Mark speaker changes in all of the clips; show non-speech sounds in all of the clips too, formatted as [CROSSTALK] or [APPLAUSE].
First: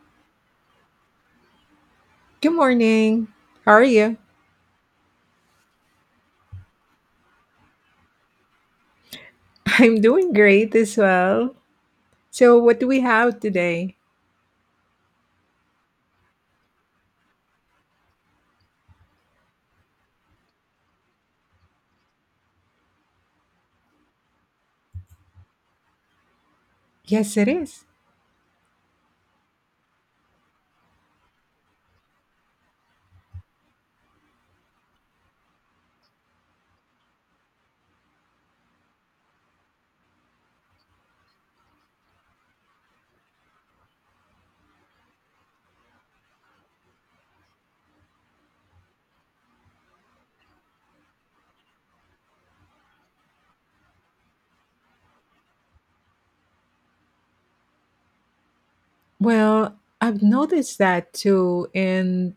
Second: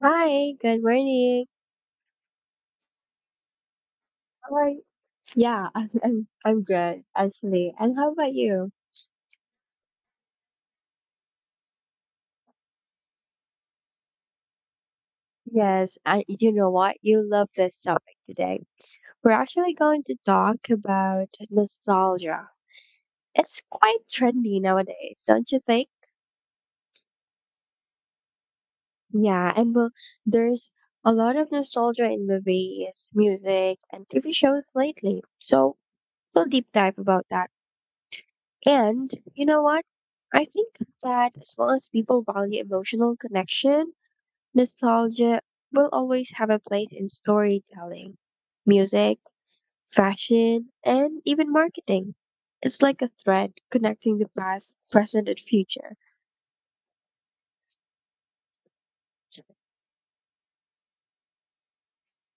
Speaker 1: Hi, good morning.
Speaker 2: Good morning. How are you?
Speaker 1: How are you? Yeah, [LAUGHS] I'm good actually. And how about you?
Speaker 2: [LAUGHS] I'm doing great as well. So, what do we have today?
Speaker 1: Yes, and you know what? You love this topic today. We're actually going to talk about nostalgia. It's quite trendy nowadays, don't you think?
Speaker 2: Yes, it is.
Speaker 1: Yeah, and well, there's a lot of nostalgia in movies, music, and TV shows lately. So we'll deep dive about that. And you know what? I think that as well as people value emotional connection, nostalgia will always have a place in storytelling, music, fashion, and even marketing. It's like a thread connecting the past, present, and future.
Speaker 2: Well, I've noticed that too. And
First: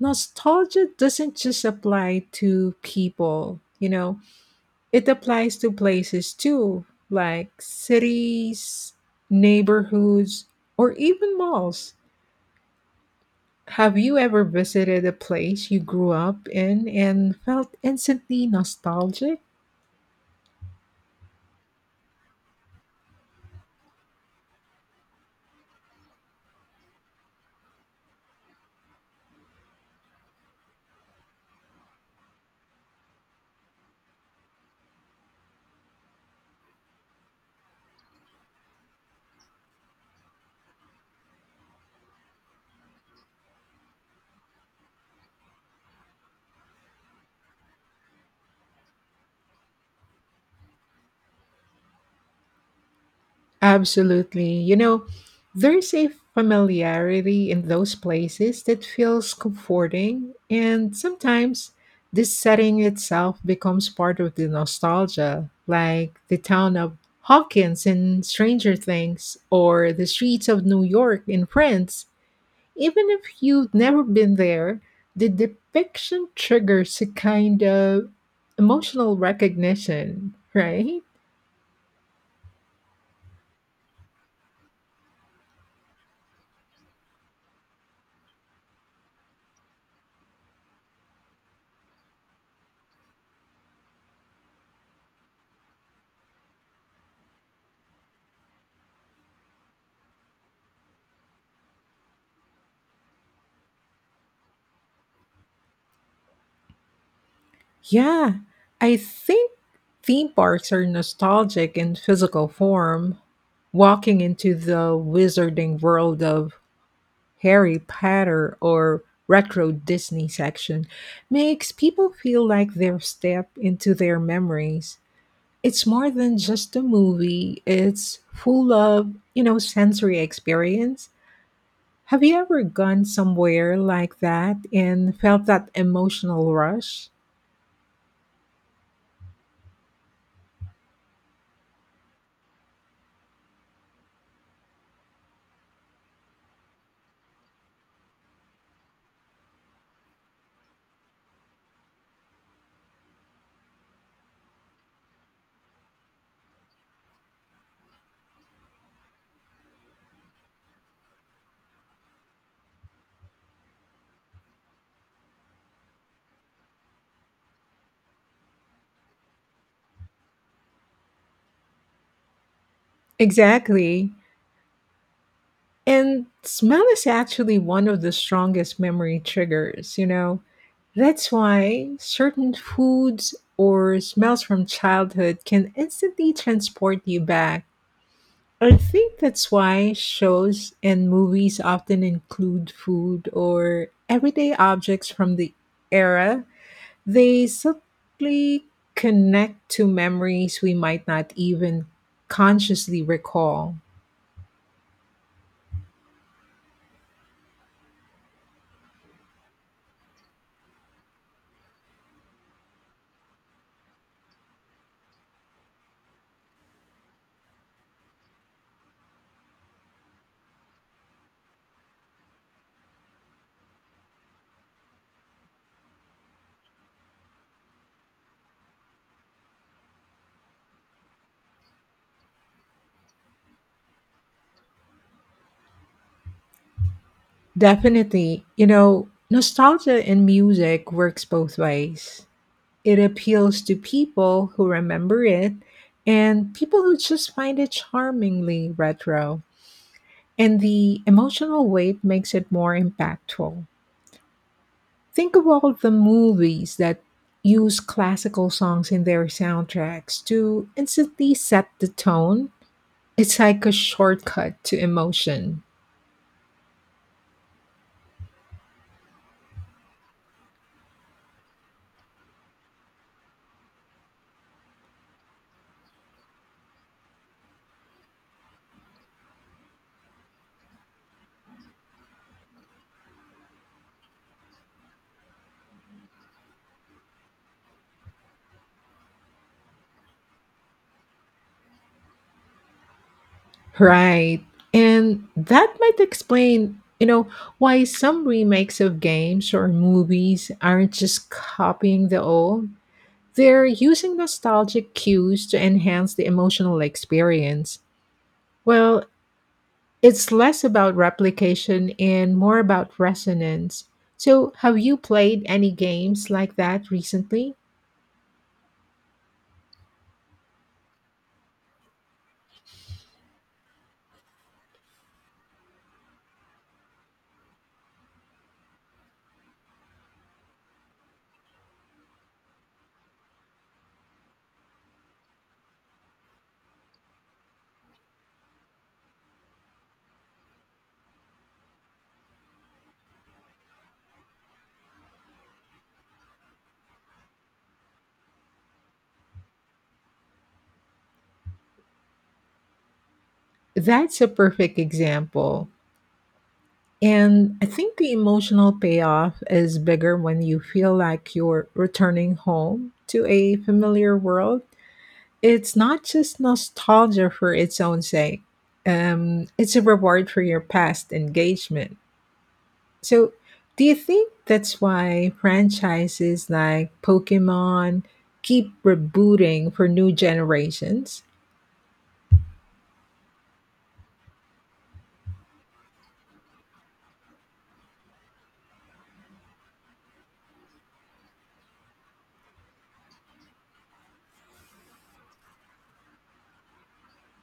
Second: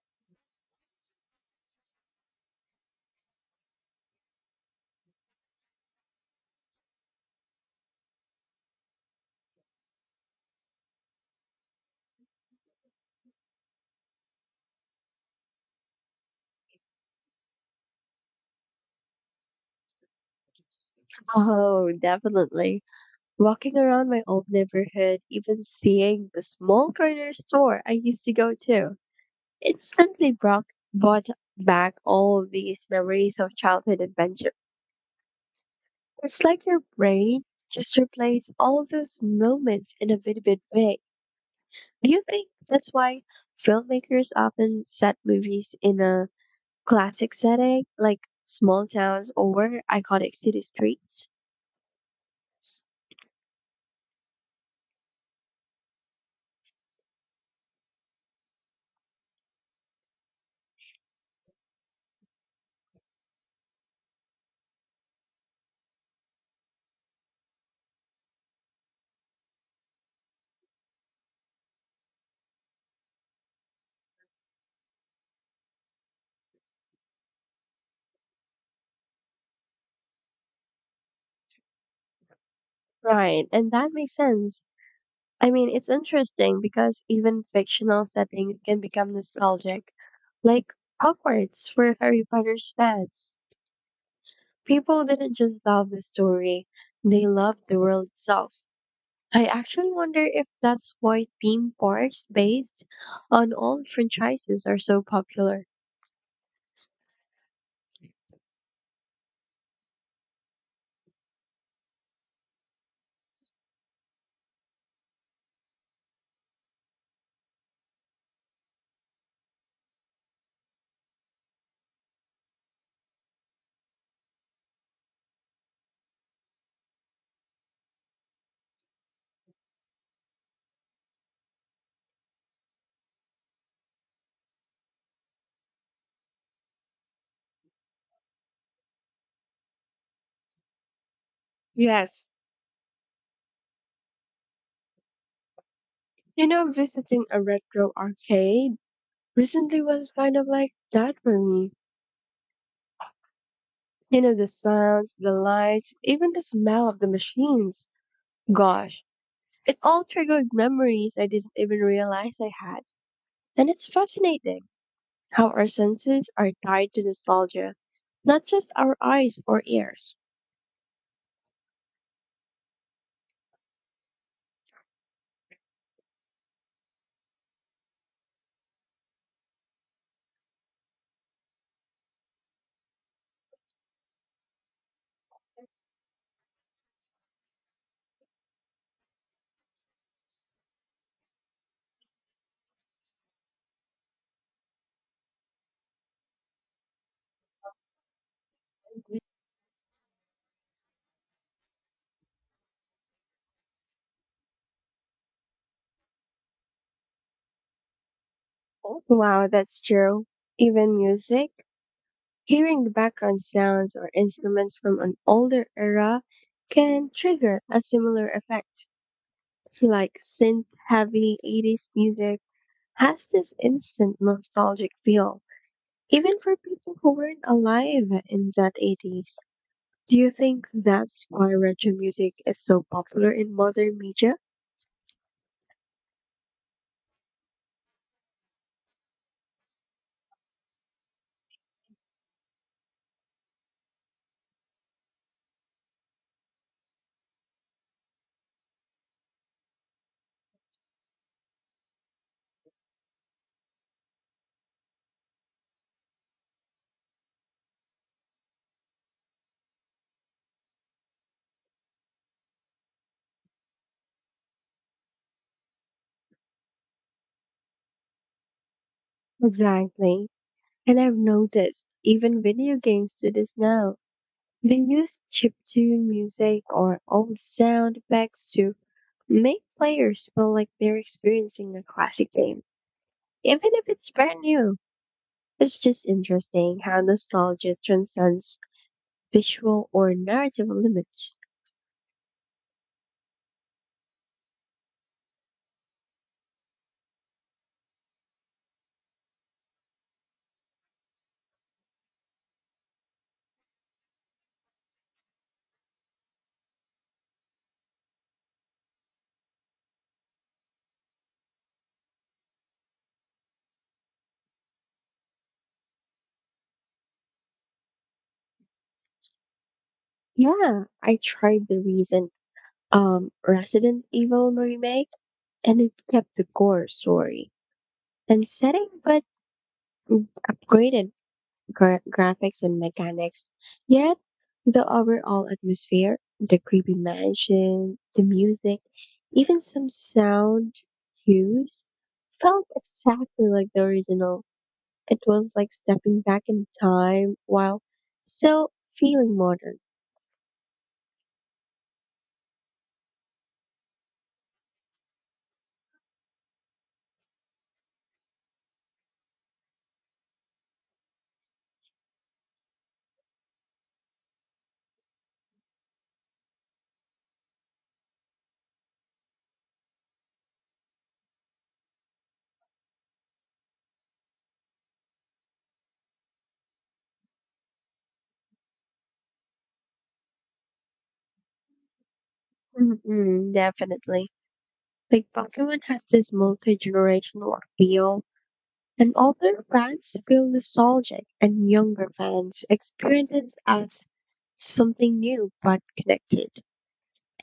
Speaker 2: nostalgia doesn't just apply to people, it applies to places too, like cities, neighborhoods, or even malls. Have you ever visited a place you grew up in and felt instantly nostalgic?
Speaker 1: Oh, definitely. Walking around my old neighborhood, even seeing the small corner store I used to go to, instantly brought back all these memories of childhood adventure. It's like your brain just replaced all those moments in a very big way. Do you think that's why filmmakers often set movies in a classic setting, like small towns or iconic city streets?
Speaker 2: Absolutely. You know, there's a familiarity in those places that feels comforting, and sometimes this setting itself becomes part of the nostalgia, like the town of Hawkins in Stranger Things or the streets of New York in Friends. Even if you've never been there, the depiction triggers a kind of emotional recognition, [LAUGHS] right?
Speaker 1: Right, and that makes sense. I mean, it's interesting because even fictional setting can become nostalgic, like Hogwarts for Harry Potter's fans. People didn't just love the story, they loved the world itself. I actually wonder if that's why theme parks based on old franchises are so popular.
Speaker 2: Yeah, I think theme parks are nostalgic in physical form. Walking into the wizarding world of Harry Potter or retro Disney section makes people feel like they're step into their memories. It's more than just a movie, it's full of, sensory experience. Have you ever gone somewhere like that and felt that emotional rush?
Speaker 1: Yes. You know, visiting a retro arcade recently was kind of like that for me. You know, the sounds, the lights, even the smell of the machines. Gosh, it all triggered memories I didn't even realize I had. And it's fascinating how our senses are tied to nostalgia, not just our eyes or ears.
Speaker 2: Exactly. And smell is actually one of the strongest memory triggers, you know. That's why certain foods or smells from childhood can instantly transport you back. I think that's why shows and movies often include food or everyday objects from the era. They subtly connect to memories we might not even consciously recall.
Speaker 1: Wow, that's true. Even music. Hearing background sounds or instruments from an older era can trigger a similar effect. Like synth heavy 80s music has this instant nostalgic feel, even for people who weren't alive in that 80s. Do you think that's why retro music is so popular in modern media?
Speaker 2: Definitely. You know, nostalgia in music works both ways. It appeals to people who remember it and people who just find it charmingly retro. And the emotional weight makes it more impactful. Think of all the movies that use classical songs in their soundtracks to instantly set the tone. It's like a shortcut to emotion.
Speaker 1: Exactly. And I've noticed even video games do this now. They use chiptune music or old sound effects to make players feel like they're experiencing a classic game, even if it's brand new. It's just interesting how nostalgia transcends visual or narrative limits.
Speaker 2: Right. And that might explain, you know, why some remakes of games or movies aren't just copying the old. They're using nostalgic cues to enhance the emotional experience. Well, it's less about replication and more about resonance. So, have you played any games like that recently?
Speaker 1: Yeah, I tried the recent Resident Evil remake, and it kept the core story and setting, but upgraded graphics and mechanics. Yet, the overall atmosphere, the creepy mansion, the music, even some sound cues felt exactly like the original. It was like stepping back in time while still feeling modern.
Speaker 2: That's a perfect example. And I think the emotional payoff is bigger when you feel like you're returning home to a familiar world. It's not just nostalgia for its own sake, it's a reward for your past engagement. So, do you think that's why franchises like Pokemon keep rebooting for new generations? [LAUGHS]
Speaker 1: Mm-mm, definitely. Like Pokemon has this multi-generational appeal, and older fans feel nostalgic, and younger fans experience it as something new but connected.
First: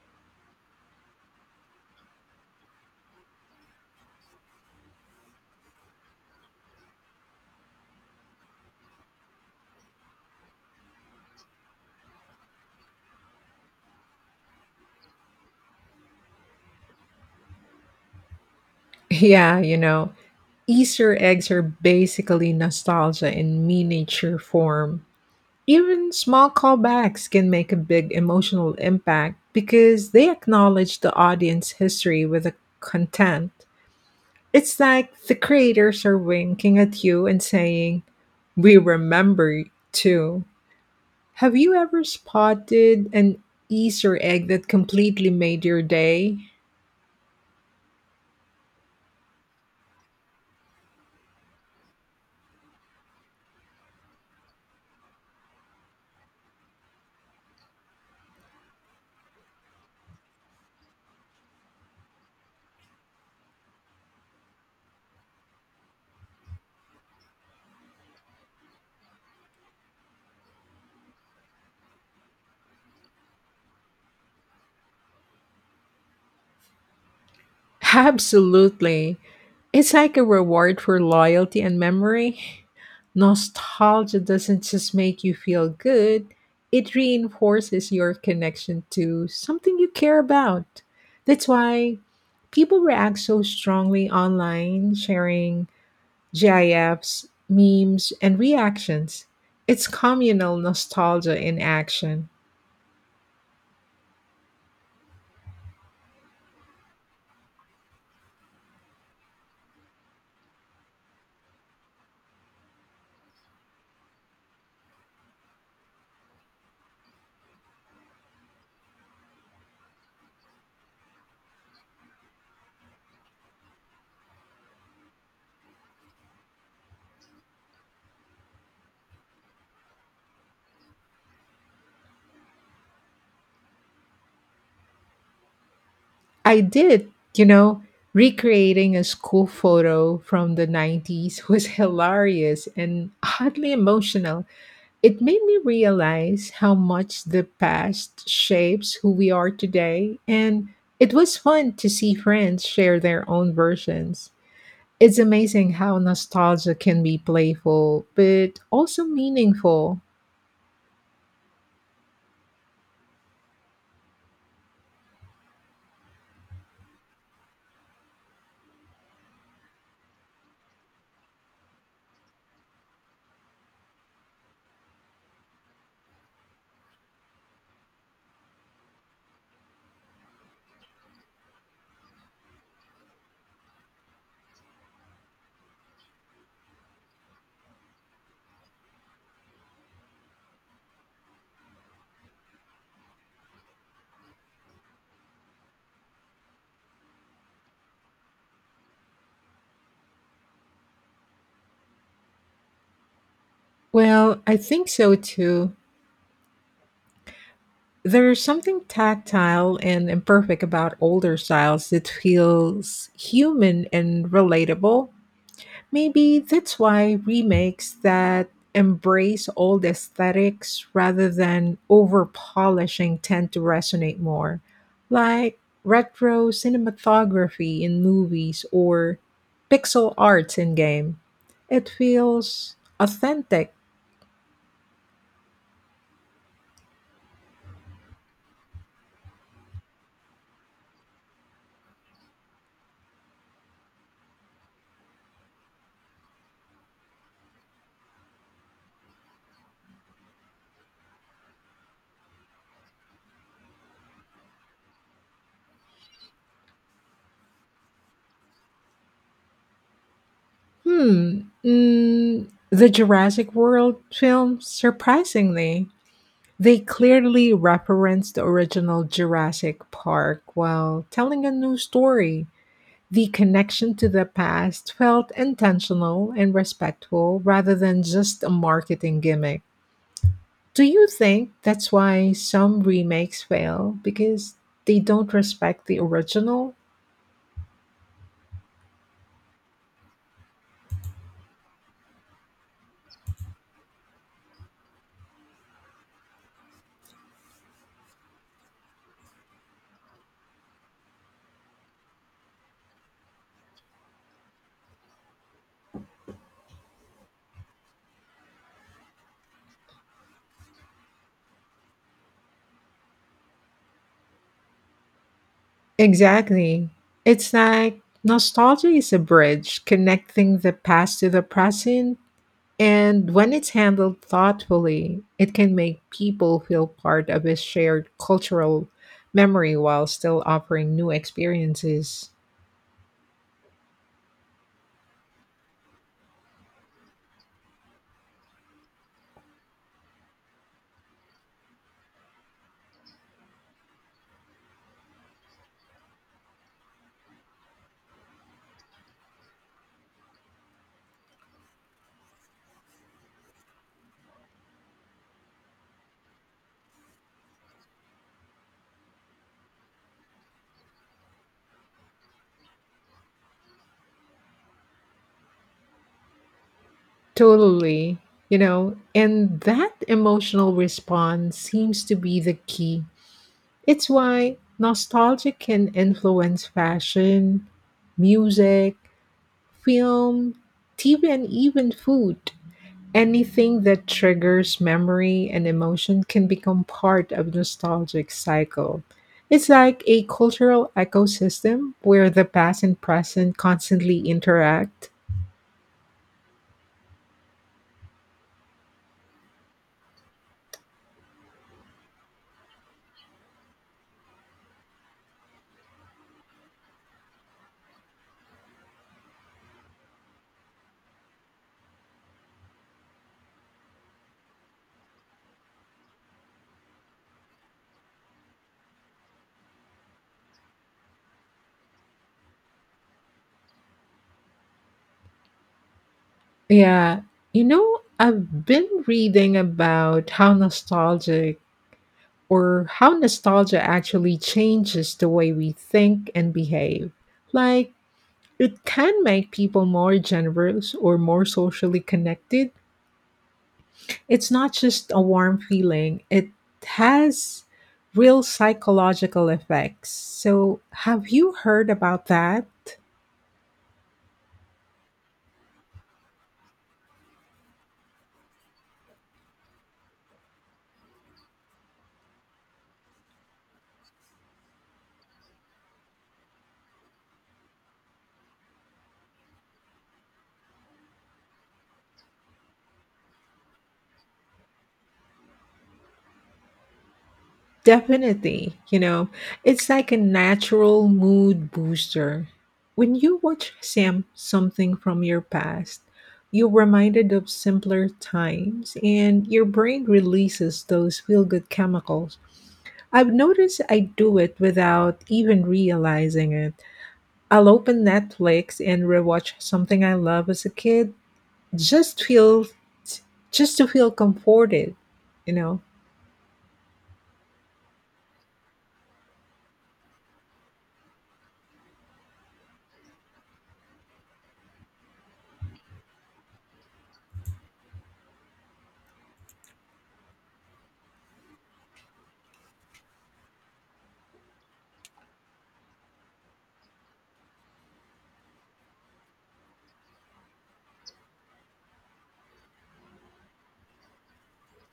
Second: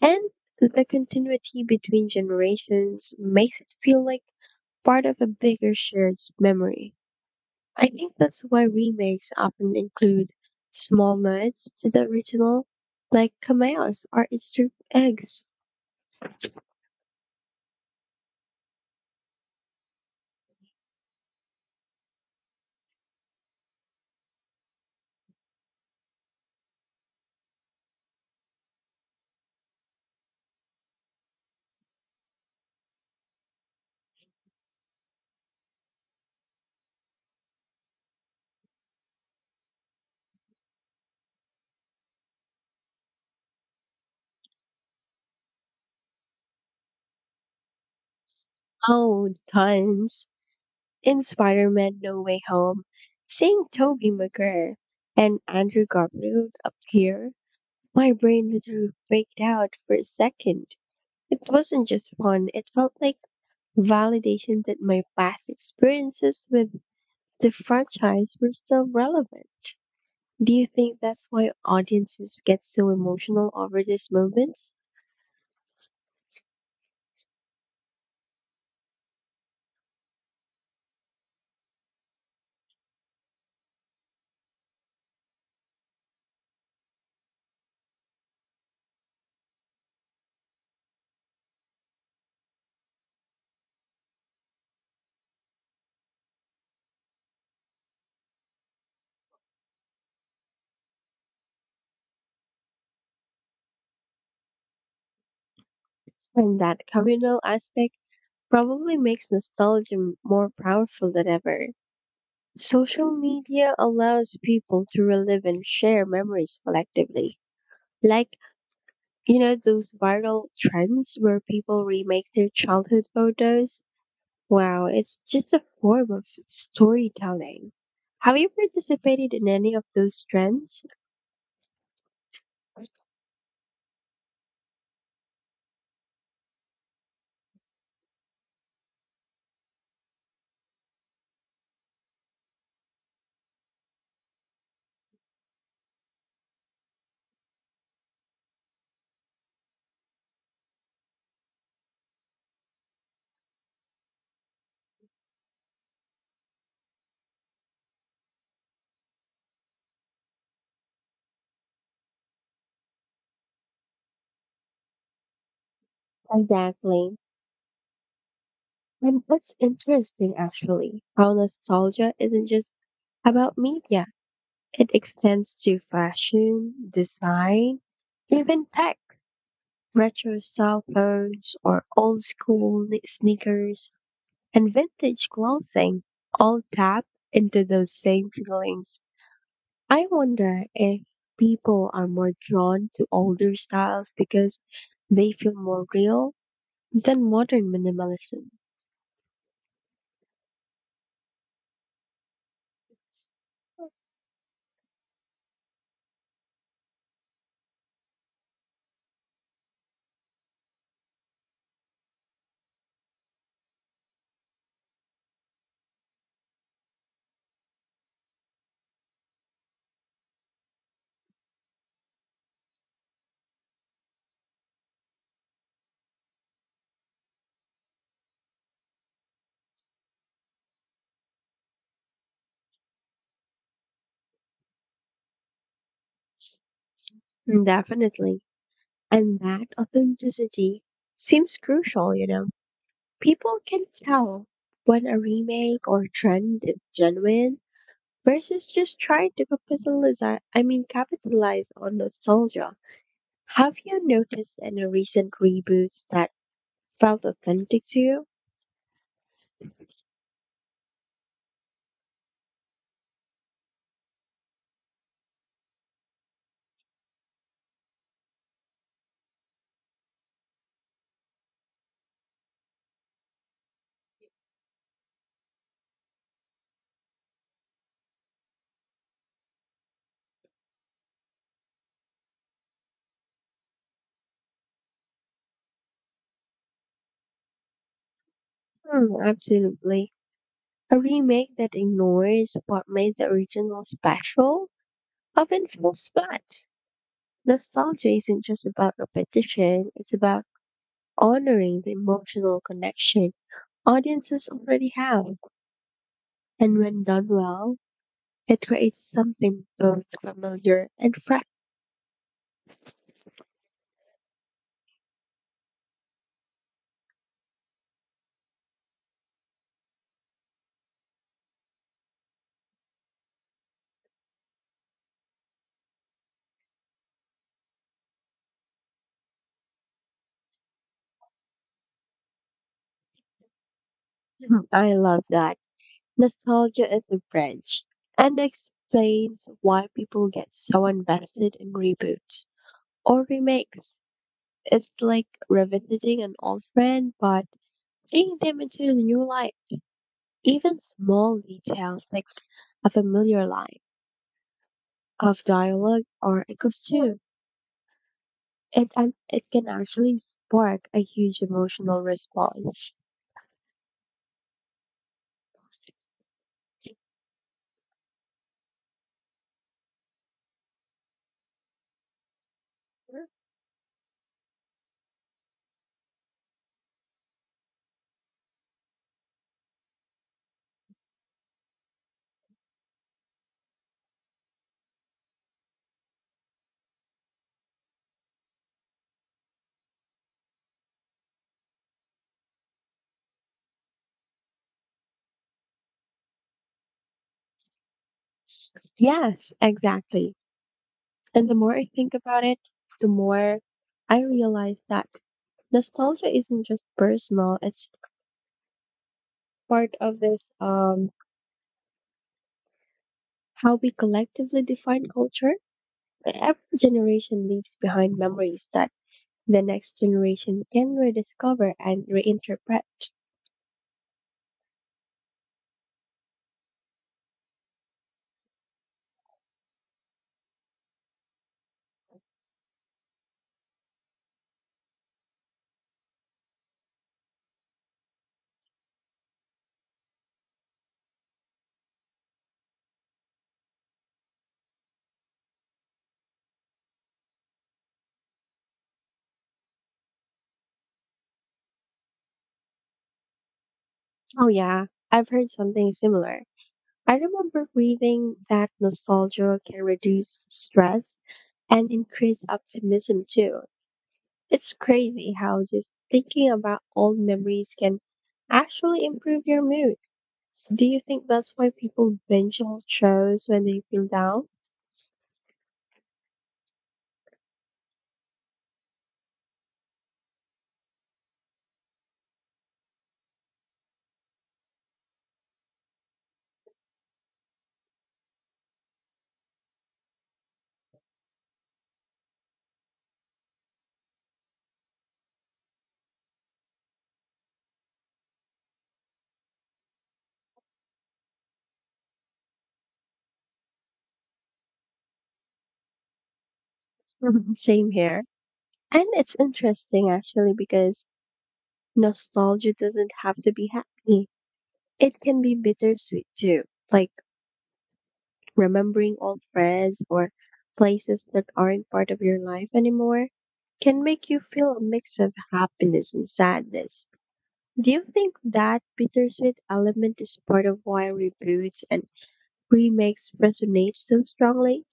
Speaker 1: And the continuity between generations makes it feel like part of a bigger shared memory. I think that's why remakes often include small nods to the original, like cameos or Easter eggs.
Speaker 2: Yeah, you know, Easter eggs are basically nostalgia in miniature form. Even small callbacks can make a big emotional impact because they acknowledge the audience history with the content. It's like the creators are winking at you and saying, "We remember you too." Have you ever spotted an Easter egg that completely made your day?
Speaker 1: Oh, tons. In Spider Man No Way Home, seeing Tobey Maguire and Andrew Garfield appear, my brain literally freaked out for a second. It wasn't just fun, it felt like validation that my past experiences with the franchise were still relevant. Do you think that's why audiences get so emotional over these moments?
Speaker 2: Absolutely. It's like a reward for loyalty and memory. Nostalgia doesn't just make you feel good, it reinforces your connection to something you care about. That's why people react so strongly online, sharing GIFs, memes, and reactions. It's communal nostalgia in action.
Speaker 1: And that communal aspect probably makes nostalgia more powerful than ever. Social media allows people to relive and share memories collectively. Like, you know, those viral trends where people remake their childhood photos? Wow, it's just a form of storytelling. Have you participated in any of those trends?
Speaker 2: I did, you know, recreating a school photo from the 90s was [LAUGHS] hilarious and oddly emotional. It made me realize how much the past shapes who we are today, and it was fun to see friends share their own versions. It's amazing how nostalgia can be playful, but also meaningful.
Speaker 1: Exactly. And it's interesting, actually, how nostalgia isn't just about media. It extends to fashion, design, even tech. Retro cell phones or old school sneakers and vintage clothing all tap into those same feelings. I wonder if people are more drawn to older styles because they feel more real than modern minimalism.
Speaker 2: Well, I think so too. There's something tactile and imperfect about older styles that feels human and relatable. Maybe that's why remakes that embrace old aesthetics rather than over polishing tend to resonate more, like retro cinematography in movies or pixel arts in game. It feels authentic.
Speaker 1: Mm, definitely. And that authenticity seems crucial, you know. People can tell when a remake or trend is genuine versus just trying to capitalize on nostalgia. Have you noticed any recent reboots that felt authentic to you?
Speaker 2: Hmm. Mm, the Jurassic World film, surprisingly, they clearly referenced the original Jurassic Park while telling a new story. The connection to the past felt intentional and respectful rather than just a marketing gimmick. Do you think that's why some remakes fail? Because they don't respect the original?
Speaker 1: Hmm, absolutely. A remake that ignores what made the original special often feels bad. Nostalgia isn't just about repetition, it's about honoring the emotional connection audiences already have. And when done well, it creates something both familiar and fresh.
Speaker 2: Exactly. It's like nostalgia is a bridge connecting the past to the present, and when it's handled thoughtfully, it can make people feel part of a shared cultural memory while still offering new experiences.
Speaker 1: Mhm. I love that. Nostalgia is a branch and explains why people get so invested in reboots or remakes. It's like revisiting an old friend, but seeing them into a new light. Even small details like a familiar line of dialogue or a costume. It can actually spark a huge emotional response.
Speaker 2: Totally. You know, and that emotional response seems to be the key. It's why nostalgia can influence fashion, music, film, TV, and even food. Anything that triggers memory and emotion can become part of nostalgic cycle. It's like a cultural ecosystem where the past and present constantly interact.
Speaker 1: Yes, exactly. And the more I think about it, the more I realize that nostalgia isn't just personal, it's part of this how we collectively define culture. Every generation leaves behind memories that the next generation can rediscover and reinterpret.
Speaker 2: Yeah, you know, I've been reading about how nostalgic or how nostalgia actually changes the way we think and behave. Like it can make people more generous or more socially connected. It's not just a warm feeling, it has real psychological effects. So, have you heard about that?
Speaker 1: Oh yeah, I've heard something similar. I remember reading that nostalgia can reduce stress and increase optimism too. It's crazy how just thinking about old memories can actually improve your mood. Do you think that's why people binge on shows when they feel down?
Speaker 2: Definitely, you know, it's like a natural mood booster. When you watch Sam something from your past, you're reminded of simpler times and your brain releases those feel good chemicals. I've noticed I do it without even realizing it. I'll open Netflix and rewatch something I love as a kid just feel just to feel comforted, you know.
Speaker 1: [LAUGHS] Same here. And it's interesting actually because nostalgia doesn't have to be happy. It can be bittersweet too. Like remembering old friends or places that aren't part of your life anymore can make you feel a mix of happiness and sadness. Do you think that bittersweet element is part of why reboots and remakes resonate so strongly?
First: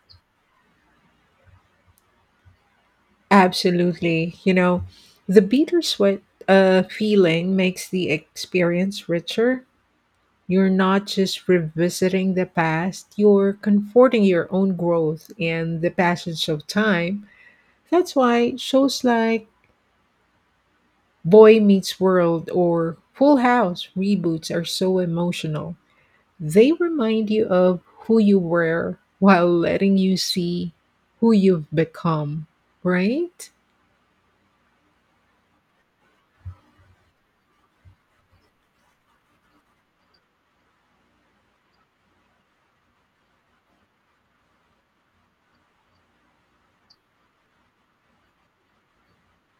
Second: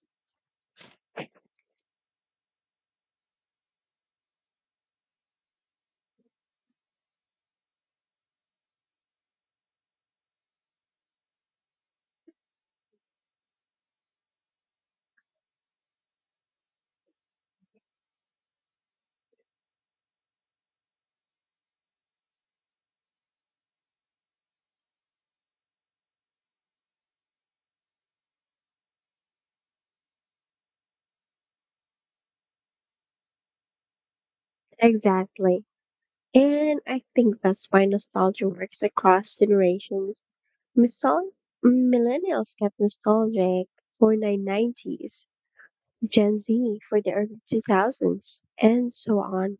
Speaker 2: Absolutely. You know, the bittersweet feeling makes the experience richer. You're not just revisiting the past, you're comforting your own growth and the passage of time. That's why shows like Boy Meets World or Full House reboots are so emotional. They remind you of who you were while letting you see who you've become, right?
Speaker 1: Exactly. And I think that's why nostalgia works across generations. Misol- Millennials get nostalgic for the 90s, Gen Z for the early 2000s, and so on,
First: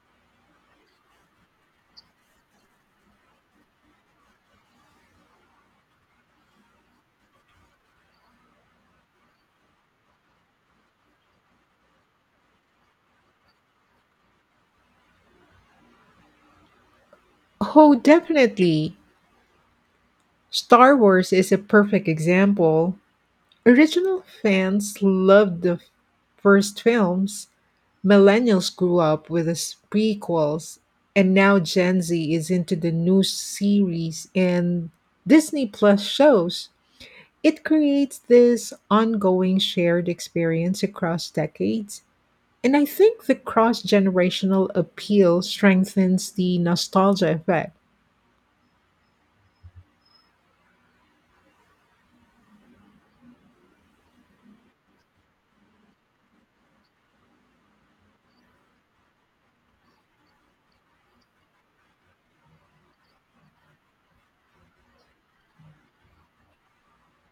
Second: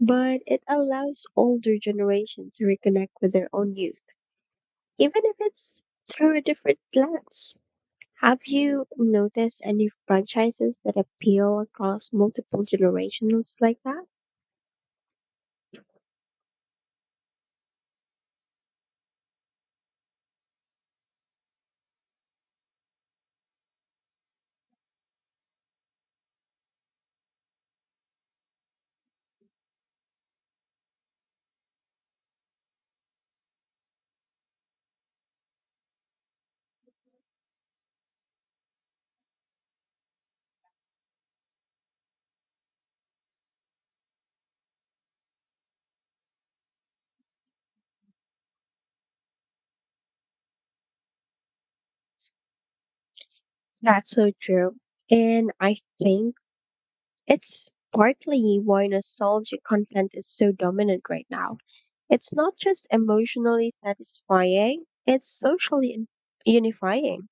Speaker 1: but it allows older generations to reconnect with their own youth, even if it's through a different lens. Have you noticed any franchises that appeal across multiple generations like that?
Speaker 2: Oh, definitely. Star Wars is a perfect example. Original fans loved the first films. Millennials grew up with the prequels, and now Gen Z is into the new series and Disney Plus shows. It creates this ongoing shared experience across decades. And I think the cross generational appeal strengthens the nostalgia effect.
Speaker 1: That's so true. And I think it's partly why nostalgia content is so dominant right now. It's not just emotionally satisfying, it's socially unifying.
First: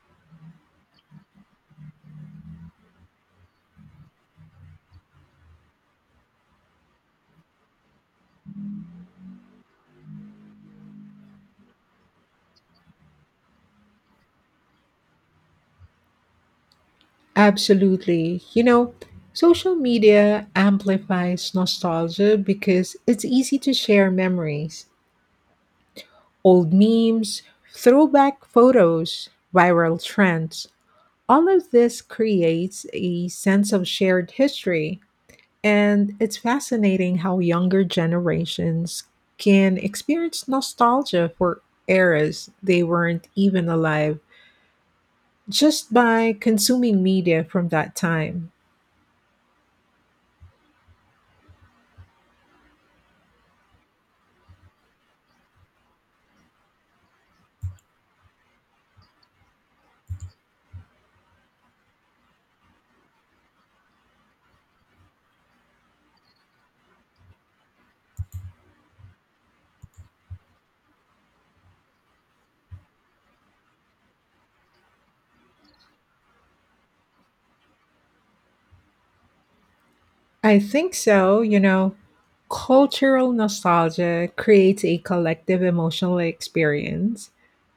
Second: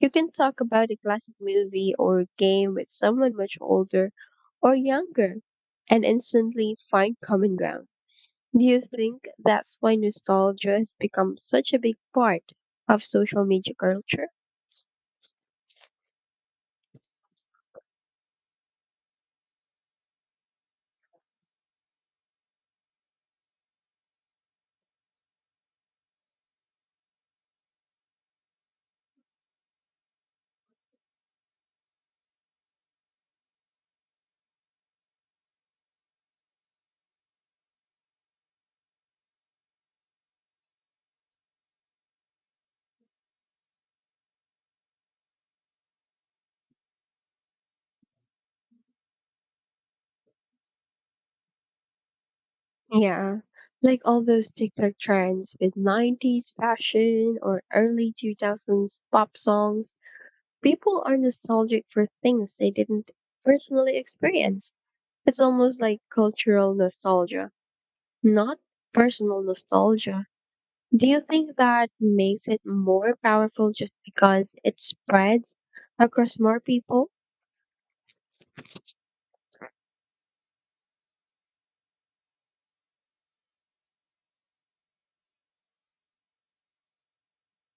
Speaker 1: You can talk about a classic movie or game with someone much older or younger and instantly find common ground. Do you think that's why nostalgia has become such a big part of social media culture?
Speaker 2: Absolutely. You know, social media amplifies nostalgia because it's easy to share memories, old memes, throwback photos, viral trends. All of this creates a sense of shared history. And it's fascinating how younger generations can experience nostalgia for eras they weren't even alive just by consuming media from that time.
Speaker 1: Yeah, like all those TikTok trends with 90s fashion or early 2000s pop songs, people are nostalgic for things they didn't personally experience. It's almost like cultural nostalgia, not personal nostalgia. Do you think that makes it more powerful just because it spreads across more people?
Speaker 2: I think so, you know. Cultural nostalgia creates a collective emotional experience.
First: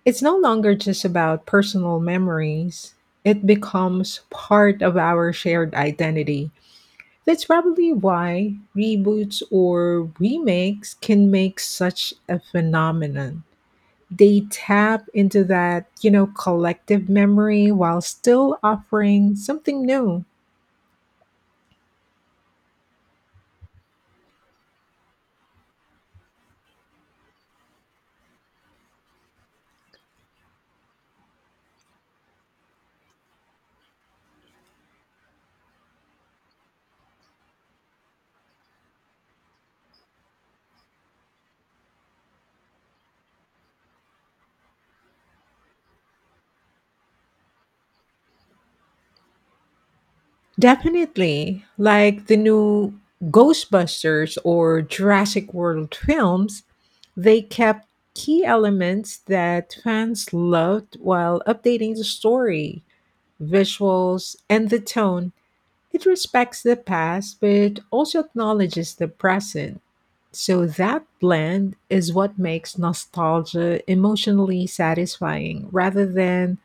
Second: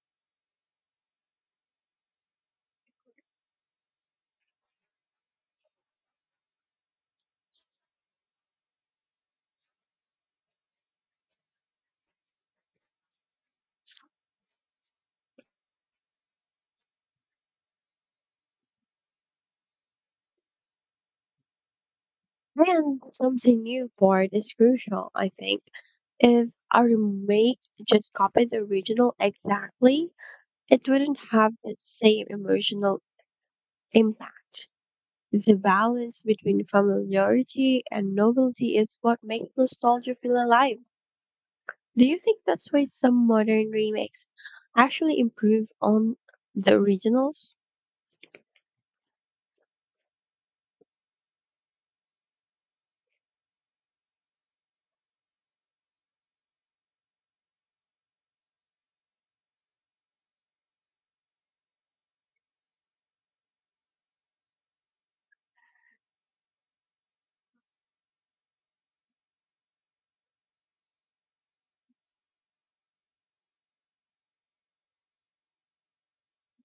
Speaker 2: It's no longer just about personal memories, it becomes part of our shared identity. That's probably why reboots or remakes can make such a phenomenon. They tap into that, collective memory while still offering something new.
Speaker 1: And something new part is crucial, I think. If a remake just copied the original exactly, it wouldn't have that same emotional impact. The balance between familiarity and novelty is what makes nostalgia feel alive. Do you think that's why some modern remakes actually improve on the originals?
Speaker 2: Definitely, like the new Ghostbusters or Jurassic World films, they kept key elements that fans loved while updating the story, visuals, and the tone. It respects the past but also acknowledges the present. So that blend is what makes nostalgia emotionally satisfying rather than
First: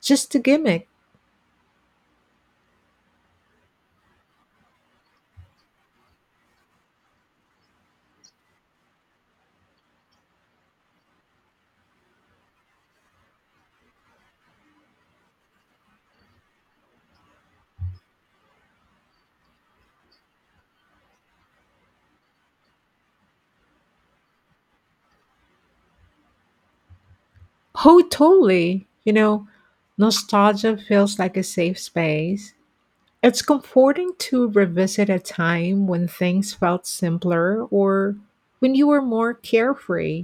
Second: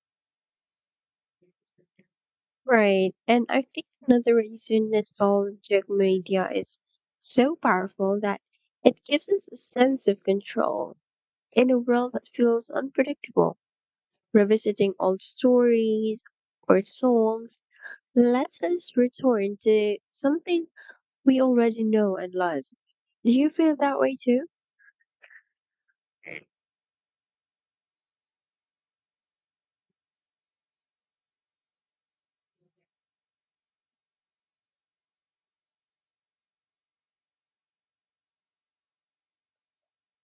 Speaker 2: just a gimmick.
Speaker 1: Right. And I think another reason nostalgic media is so powerful that it gives us a sense of control in a world that feels unpredictable. Revisiting old stories or songs lets us return to something we already know and love. Do you feel that way too?
Speaker 2: Oh, totally. You know, nostalgia feels like a safe space. It's comforting to revisit a time when things felt simpler or when you were more carefree.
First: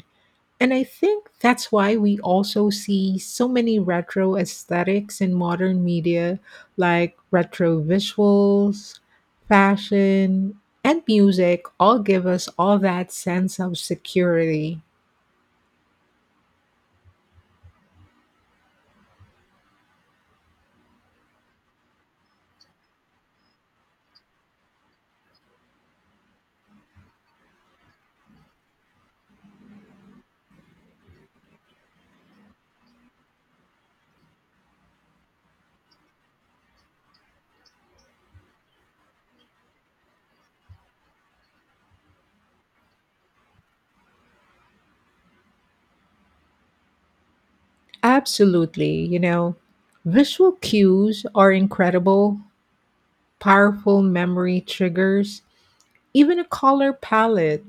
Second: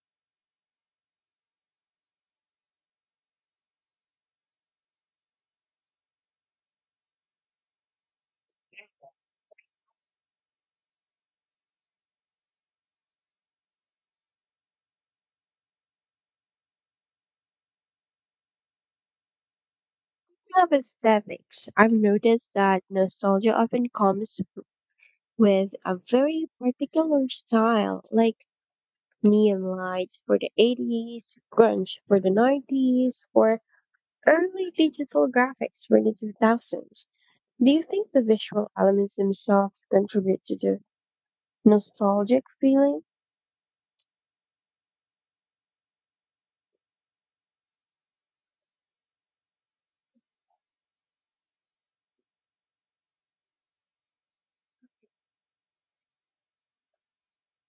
Speaker 2: And I think that's why we also see so many retro aesthetics in modern media, like retro visuals, fashion, and music, all give us all that sense of security.
Speaker 1: Speaking of aesthetics, I've noticed that nostalgia often comes with a very particular style, like neon lights for the 80s, grunge for the 90s, or early digital graphics for the 2000s. Do you think the visual elements themselves contribute to the nostalgic feeling?
Speaker 2: Absolutely, you know, visual cues are incredible, powerful memory triggers. Even a color palette,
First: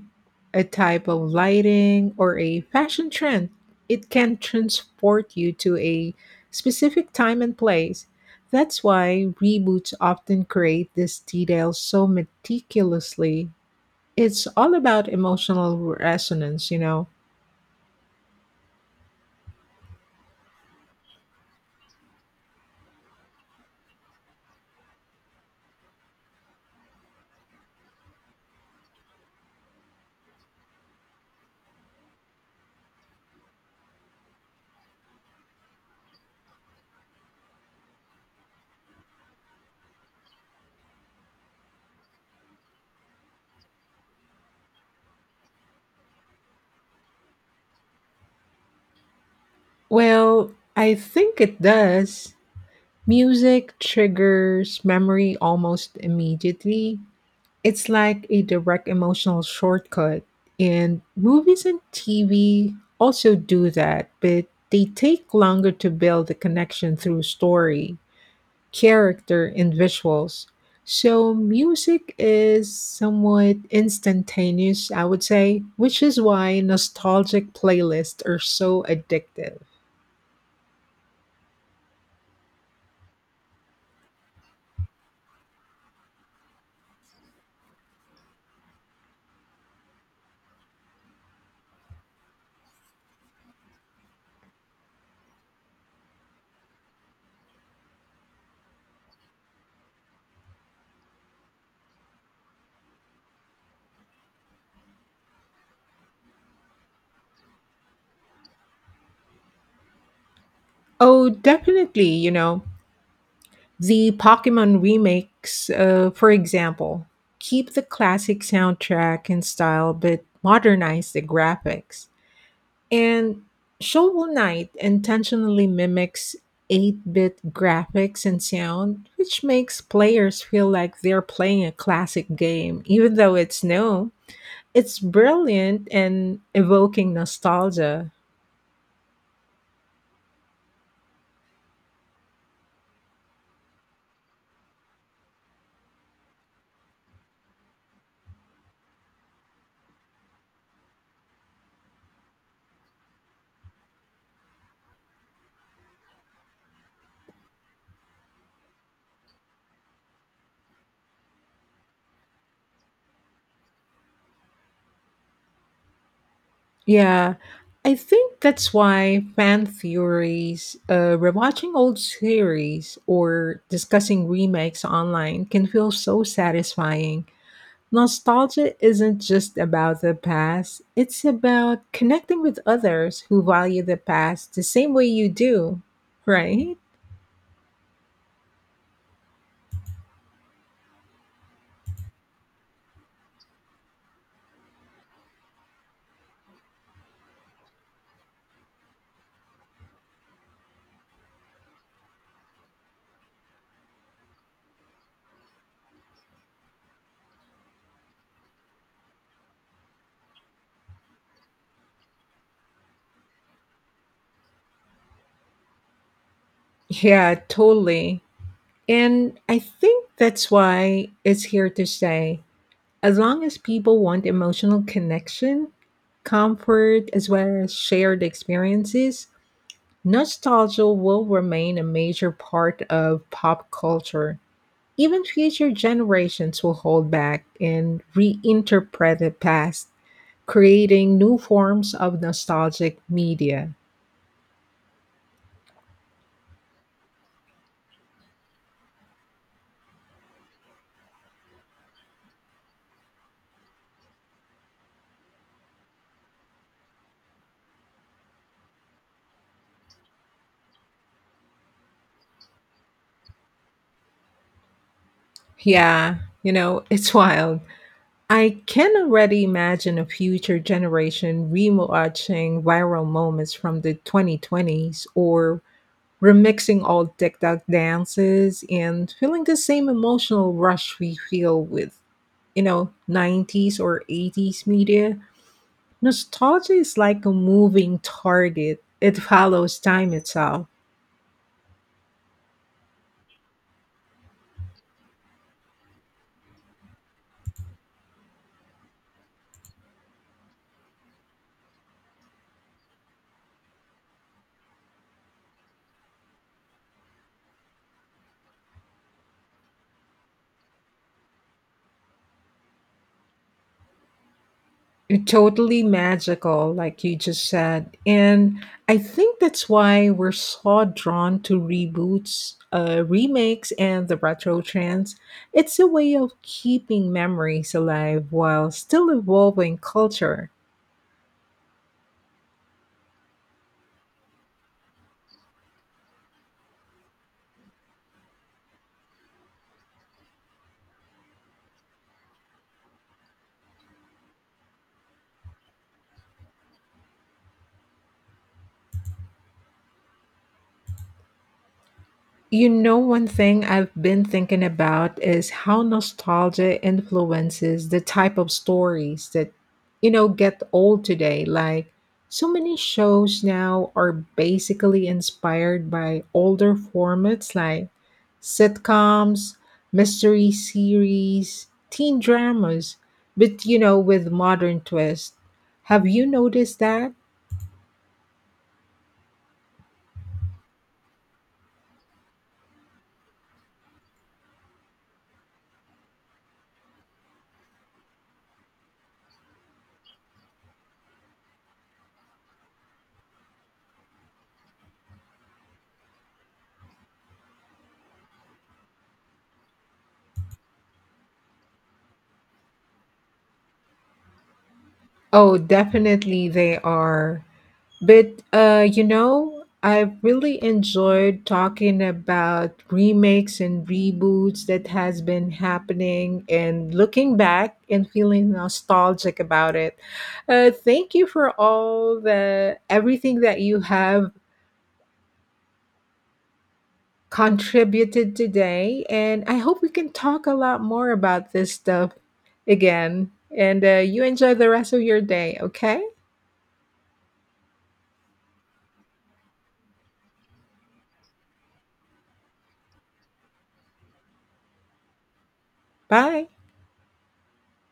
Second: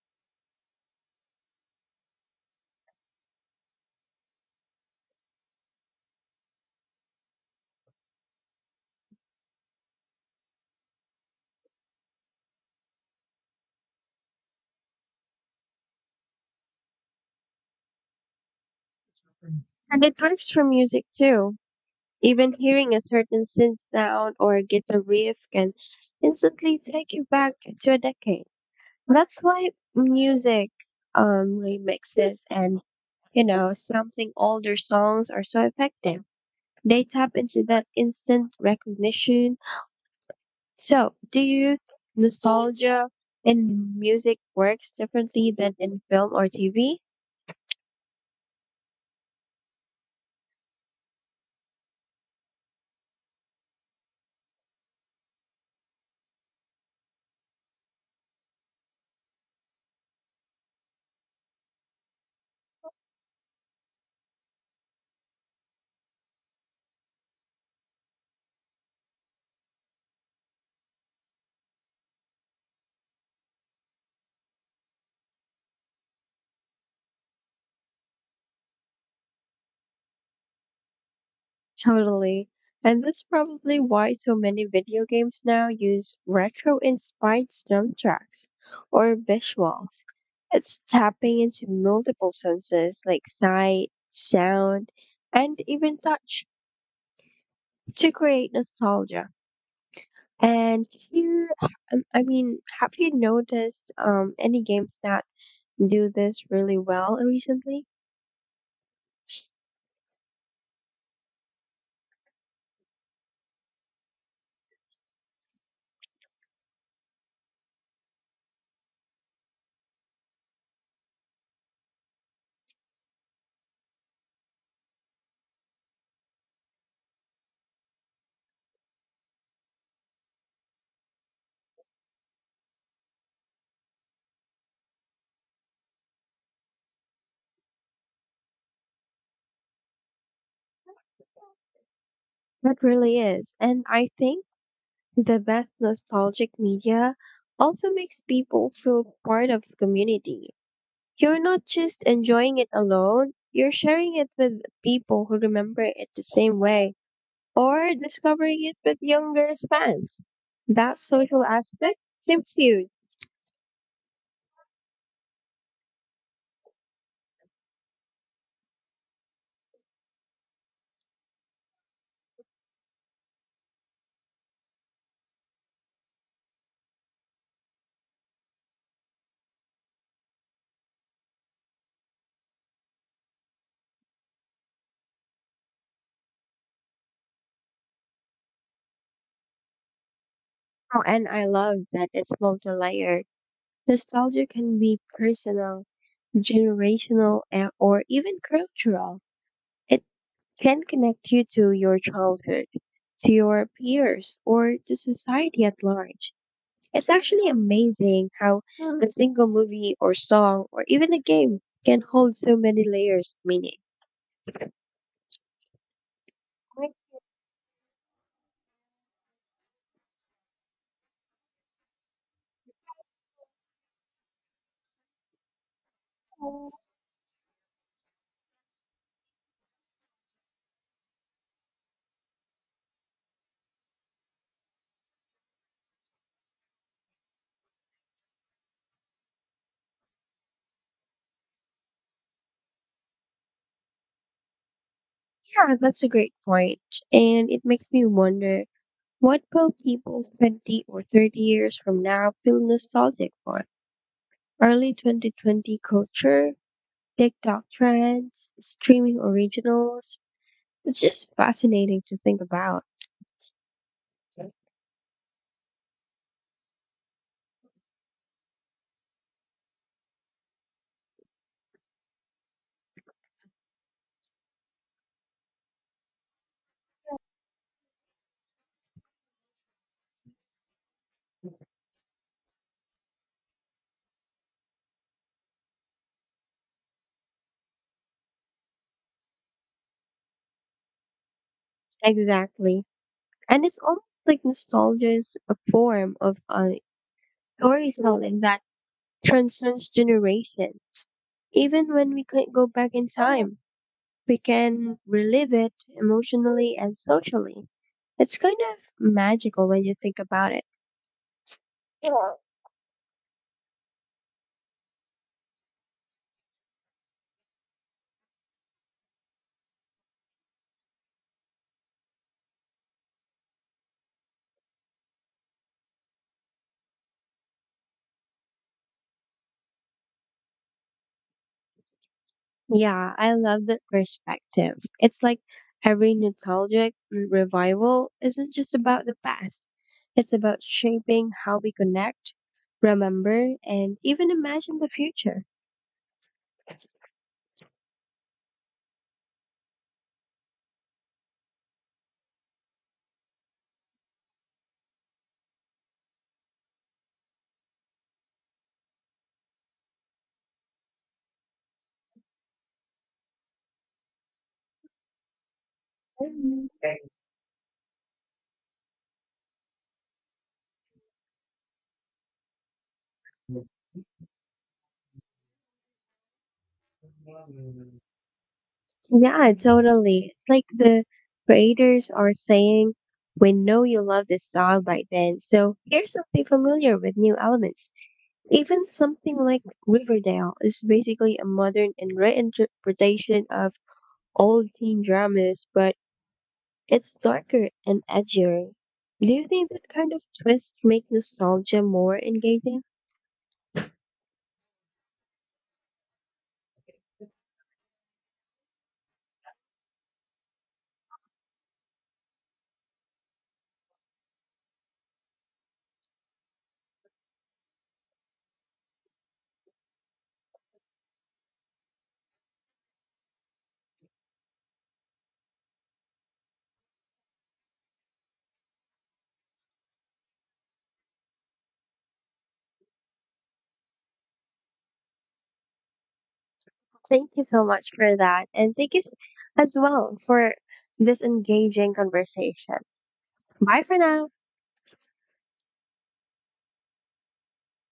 Speaker 2: a type of lighting, or a fashion trend, it can transport you to a specific time and place. That's why reboots often create this detail so meticulously. It's all about emotional resonance, you know.
Speaker 1: And it works for music too. Even hearing a certain synth sound or guitar riff can instantly take you back to a decade. That's why music remixes and, you know, something older songs are so effective. They tap into that instant recognition. So, do you nostalgia in music works differently than in film or TV?
Speaker 2: Well, I think it does. Music triggers memory almost immediately, it's like a direct emotional shortcut. And movies and TV also do that, but they take longer to build the connection through story, character, and visuals. So, music is somewhat instantaneous, I would say, which is why nostalgic playlists are so addictive.
Speaker 1: Totally. And that's probably why so many video games now use retro inspired soundtracks or visuals. It's tapping into multiple senses like sight, sound, and even touch to create nostalgia. And have you noticed any games that do this really well recently?
Speaker 2: Oh, definitely, you know. The Pokemon remakes, for example, keep the classic soundtrack and style but modernize the graphics. And Shovel Knight intentionally mimics 8 bit graphics and sound, which makes players feel like they're playing a classic game, even though it's new. It's brilliant and evoking nostalgia.
Speaker 1: That really is. And I think the best nostalgic media also makes people feel part of the community. You're not just enjoying it alone, you're sharing it with people who remember it the same way or discovering it with younger fans. That social aspect seems huge.
Speaker 2: Yeah, I think that's why fan theories, rewatching old series, or discussing remakes online can feel so satisfying. Nostalgia isn't just about the past, it's about connecting with others who value the past the same way you do, right?
Speaker 1: Oh, and I love that it's multi-layered. Nostalgia can be personal, generational, and, or even cultural. Can connect you to your childhood, to your peers, or to society at large. It's actually amazing how a single movie or song or even a game can hold so many layers of meaning. Like,
Speaker 2: Yeah, totally. And I think that's why it's here to stay. As long as people want emotional connection, comfort, as well as shared experiences, nostalgia will remain a major part of pop culture. Even future generations will hold back and reinterpret the past, creating new forms of nostalgic media.
Speaker 1: yeah, that's a great point. And it makes me wonder what will people 20 or 30 years from now feel nostalgic for? Early 2020 culture, TikTok trends, streaming originals. It's just fascinating to think about.
Speaker 2: Yeah, you know, it's [LAUGHS] wild. I can already imagine a future generation rewatching viral moments from the 2020s or remixing old TikTok dances and feeling the same emotional rush we feel with, you know, 90s or 80s media. Nostalgia is like a moving target, it follows time itself.
Speaker 1: Exactly. And it's almost like nostalgia is a form of storytelling that transcends generations. Even when we couldn't go back in time, we can relive it emotionally and socially. It's kind of magical when you think about it. Yeah,
Speaker 2: Totally magical, like you just said. And I think that's why we're so drawn to reboots, remakes, and the retro trends. It's a way of keeping memories alive while still evolving culture.
Speaker 1: Yeah, I love that perspective. It's like every nostalgic revival isn't just about the past. It's about shaping how we connect, remember, and even imagine the future.
Speaker 2: You know, one thing I've been thinking about is how nostalgia influences the type of stories that, you know, get old today. Like, so many shows now are basically inspired by older formats like sitcoms, mystery series, teen dramas, but, you know, with modern twist. Have you noticed that?
Speaker 1: Yeah, totally. It's like the creators are saying, we know you love this style by then, so here's something familiar with new elements. Even something like Riverdale is basically a modern and reinterpretation of old teen dramas, but it's darker and edgier. Do you think that kind of twist make nostalgia more engaging?
Speaker 2: Oh, definitely they are. But you know, I really enjoyed talking about remakes and reboots that has been happening and looking back and feeling nostalgic about it. Thank you for all the everything that you have contributed today, and I hope we can talk a lot more about this stuff again. And you enjoy the rest of your day, okay?
Speaker 1: Thank you so much for that. And thank you as well for this engaging conversation. Bye for now.
Speaker 2: Bye.